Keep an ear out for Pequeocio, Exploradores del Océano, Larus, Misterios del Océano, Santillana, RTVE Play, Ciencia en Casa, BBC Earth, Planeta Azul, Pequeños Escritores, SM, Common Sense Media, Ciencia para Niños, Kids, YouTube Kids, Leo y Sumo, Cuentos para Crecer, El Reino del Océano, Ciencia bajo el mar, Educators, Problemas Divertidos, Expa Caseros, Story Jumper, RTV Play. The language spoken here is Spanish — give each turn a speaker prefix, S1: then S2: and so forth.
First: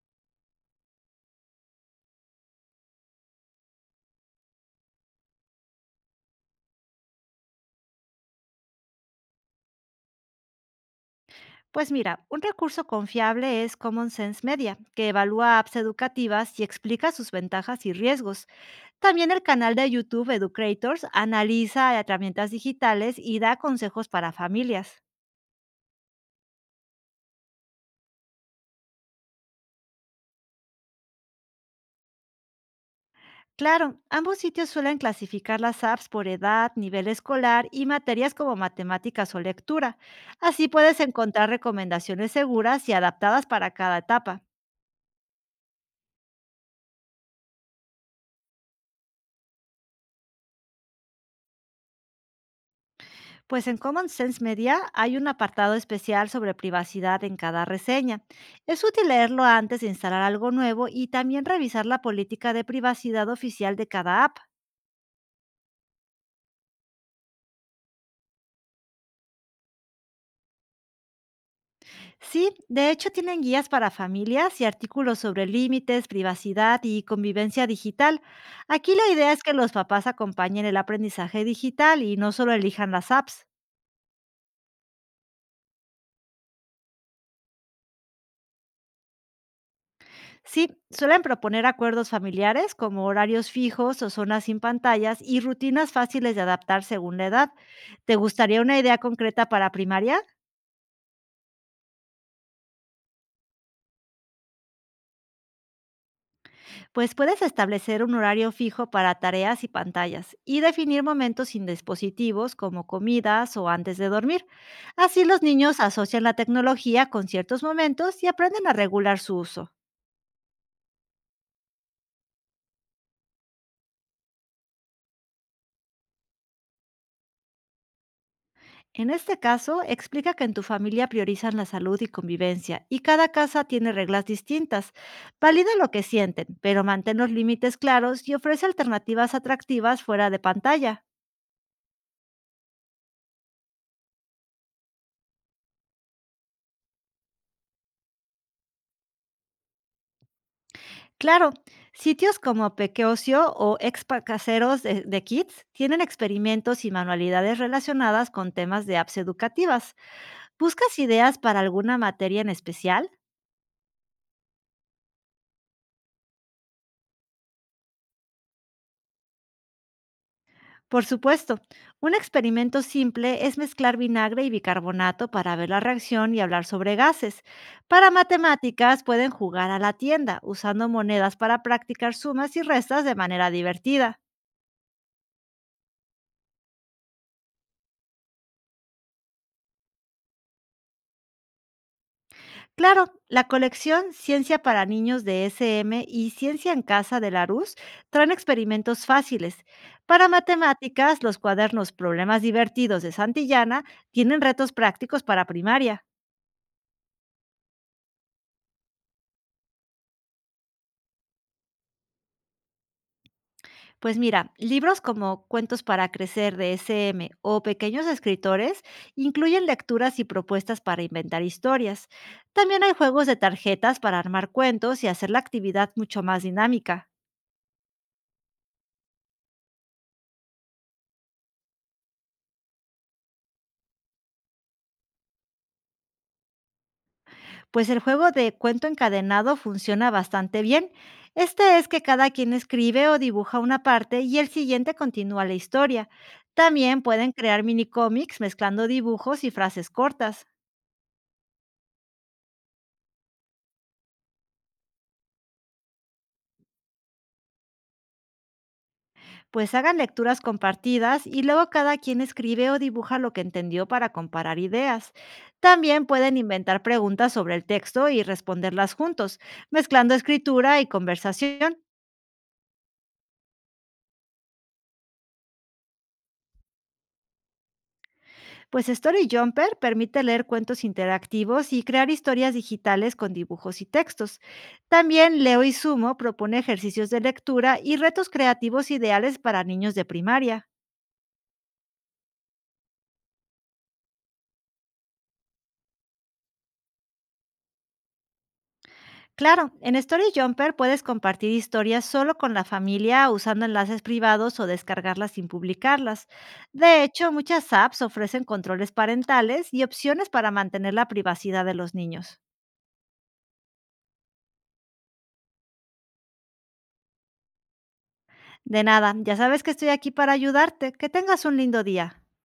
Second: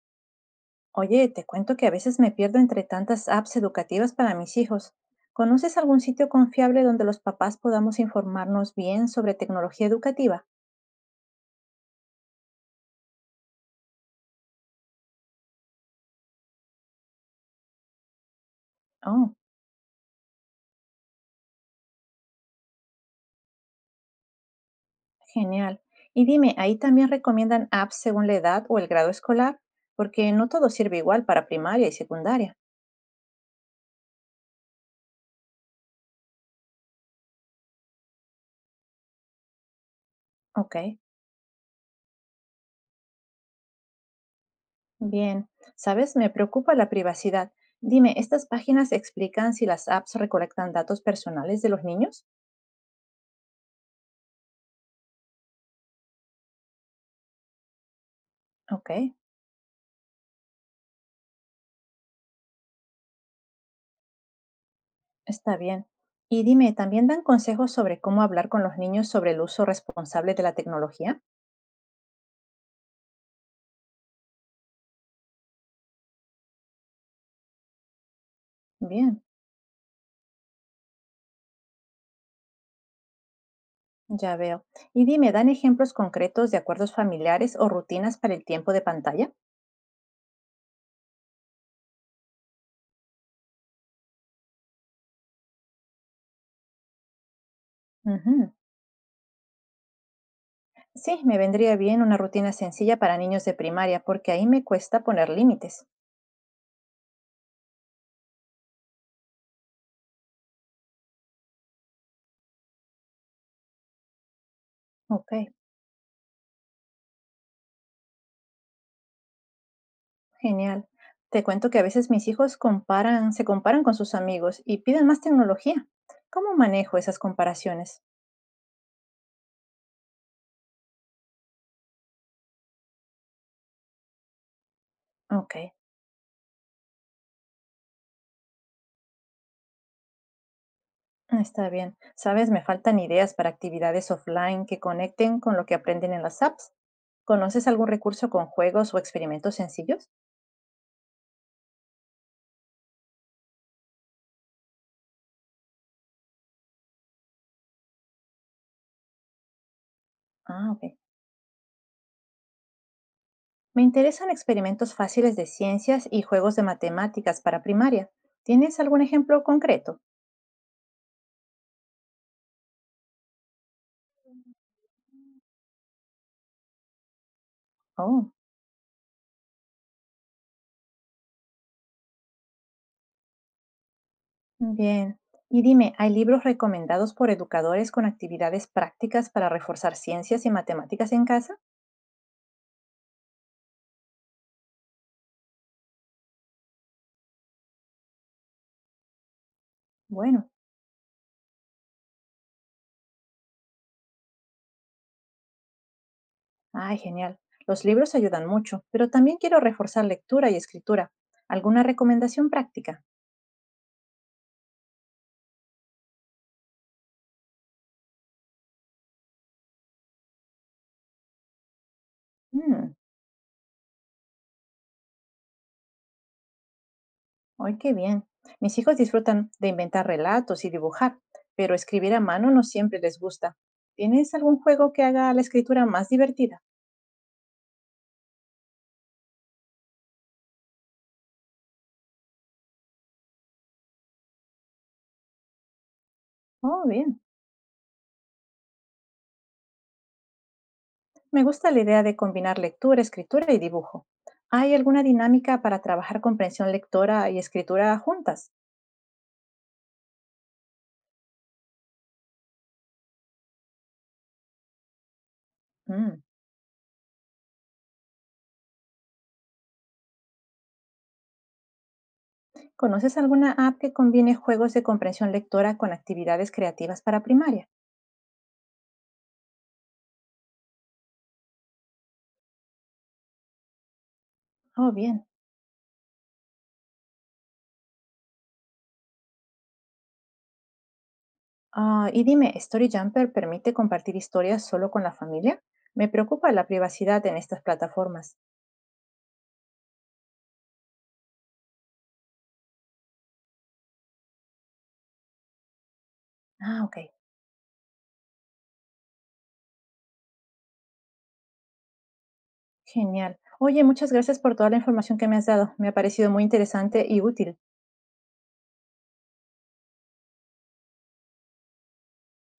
S1: Oye, te cuento que a veces me pierdo entre tantas apps educativas para mis hijos. ¿Conoces algún sitio confiable donde los papás podamos informarnos bien sobre tecnología educativa?
S2: Pues mira, un recurso confiable es Common Sense Media, que evalúa apps educativas y explica sus ventajas y riesgos. También
S1: Oh,
S2: el canal de YouTube Educators analiza herramientas digitales y da consejos para familias.
S1: genial. Y dime, ¿ahí también recomiendan apps según la edad o el grado escolar? Porque no todo sirve igual para primaria y secundaria.
S2: Claro, ambos sitios suelen clasificar las apps por edad, nivel escolar y materias como matemáticas o lectura. Así
S1: Ok,
S2: puedes encontrar recomendaciones seguras y adaptadas para cada etapa.
S1: bien. ¿Sabes? Me preocupa la privacidad. Dime, ¿estas páginas explican si las apps recolectan datos personales de los niños?
S2: Pues en Common Sense Media hay un apartado especial sobre privacidad en cada reseña. Es
S1: Ok.
S2: útil leerlo antes de instalar algo nuevo y también revisar la política de privacidad oficial de cada app.
S1: Está bien. Y dime, ¿también dan consejos sobre cómo hablar con los niños sobre el uso responsable de la tecnología?
S2: Sí, de hecho tienen guías para familias y artículos sobre límites, privacidad y convivencia digital. Aquí la
S1: Bien,
S2: idea es que los papás acompañen el aprendizaje digital y no solo elijan las apps.
S1: ya veo. Y dime, ¿dan ejemplos concretos de acuerdos familiares o rutinas para el tiempo de pantalla?
S2: Sí, suelen proponer acuerdos familiares como horarios fijos o zonas sin pantallas y rutinas fáciles de adaptar según la edad. ¿Te
S1: Ujú.
S2: gustaría una idea concreta para primaria?
S1: Sí, me vendría bien una rutina sencilla para niños de primaria, porque ahí me cuesta poner límites.
S2: Pues puedes establecer un horario fijo para tareas y pantallas y definir momentos sin dispositivos como comidas o antes de dormir. Así
S1: Ok,
S2: los niños asocian la tecnología con ciertos momentos y aprenden a regular su uso.
S1: genial. Te cuento que a veces mis hijos comparan, se comparan con sus amigos y piden más tecnología. ¿Cómo manejo esas comparaciones?
S2: En este caso, explica que en tu familia priorizan la salud y convivencia y cada casa tiene reglas distintas.
S1: Ok.
S2: Valida lo que sienten, pero mantén los límites claros y ofrece alternativas atractivas fuera de pantalla.
S1: Ah, está bien. Sabes, me faltan ideas para actividades offline que conecten con lo que aprenden en las apps. ¿Conoces algún recurso con juegos o experimentos sencillos?
S2: Claro, sitios como Pequeocio o Expa Caseros de Kids tienen experimentos y manualidades relacionadas con temas de apps educativas.
S1: Ah, ok.
S2: ¿Buscas ideas para alguna materia en especial?
S1: Me interesan experimentos fáciles de ciencias y juegos de matemáticas para primaria. ¿Tienes algún ejemplo concreto?
S2: Por supuesto, un experimento simple es mezclar vinagre y bicarbonato para ver la reacción y hablar sobre gases. Para
S1: Oh,
S2: matemáticas pueden jugar a la tienda usando monedas para practicar sumas y restas de manera divertida.
S1: bien. Y dime, ¿hay libros recomendados por educadores con actividades prácticas para reforzar ciencias y matemáticas en casa?
S2: Claro, la colección Ciencia para Niños de SM y Ciencia en Casa de Larus traen experimentos fáciles. Para
S1: Bueno.
S2: matemáticas, los cuadernos Problemas Divertidos de Santillana tienen retos prácticos para primaria.
S1: Ay, genial. Los libros ayudan mucho, pero también quiero reforzar lectura y escritura. ¿Alguna recomendación práctica?
S2: Pues mira, libros como Cuentos para Crecer de SM o Pequeños Escritores incluyen lecturas y propuestas para inventar historias. También hay
S1: Mm,
S2: juegos de tarjetas para armar cuentos y hacer la actividad mucho más dinámica.
S1: ¡ay, qué bien! Mis hijos disfrutan de inventar relatos y dibujar, pero escribir a mano no siempre les gusta. ¿Tienes algún juego que haga la escritura más divertida?
S2: Pues el juego de cuento encadenado funciona bastante bien. Este es que cada quien escribe o dibuja una parte y el siguiente continúa la historia.
S1: Oh,
S2: También
S1: bien.
S2: pueden crear mini cómics mezclando dibujos y frases cortas.
S1: Me gusta la idea de combinar lectura, escritura y dibujo. ¿Hay alguna dinámica para trabajar comprensión lectora y escritura juntas?
S2: Pues hagan lecturas compartidas y luego cada quien escribe o dibuja lo que entendió para comparar ideas. También
S1: Mm.
S2: pueden inventar preguntas sobre el texto y responderlas juntos, mezclando escritura y conversación.
S1: ¿Conoces alguna app que combine juegos de comprensión lectora con actividades creativas para primaria?
S2: Pues Story Jumper permite leer cuentos interactivos y crear historias digitales con dibujos y textos.
S1: Oh, bien.
S2: También Leo y Sumo propone ejercicios de lectura y retos creativos ideales para niños de primaria.
S1: Ah, y dime, ¿Story Jumper permite compartir historias solo con la familia? Me preocupa la privacidad en estas plataformas.
S2: Claro, en Story Jumper puedes compartir historias solo con la familia usando enlaces privados o descargarlas sin publicarlas.
S1: Ah, ok.
S2: De hecho, muchas apps ofrecen controles parentales y opciones para mantener la privacidad de los niños.
S1: Genial. Oye, muchas gracias por toda la información que me has dado. Me ha parecido muy interesante y útil.
S2: De nada, ya sabes que estoy aquí para ayudarte. Que tengas un lindo día.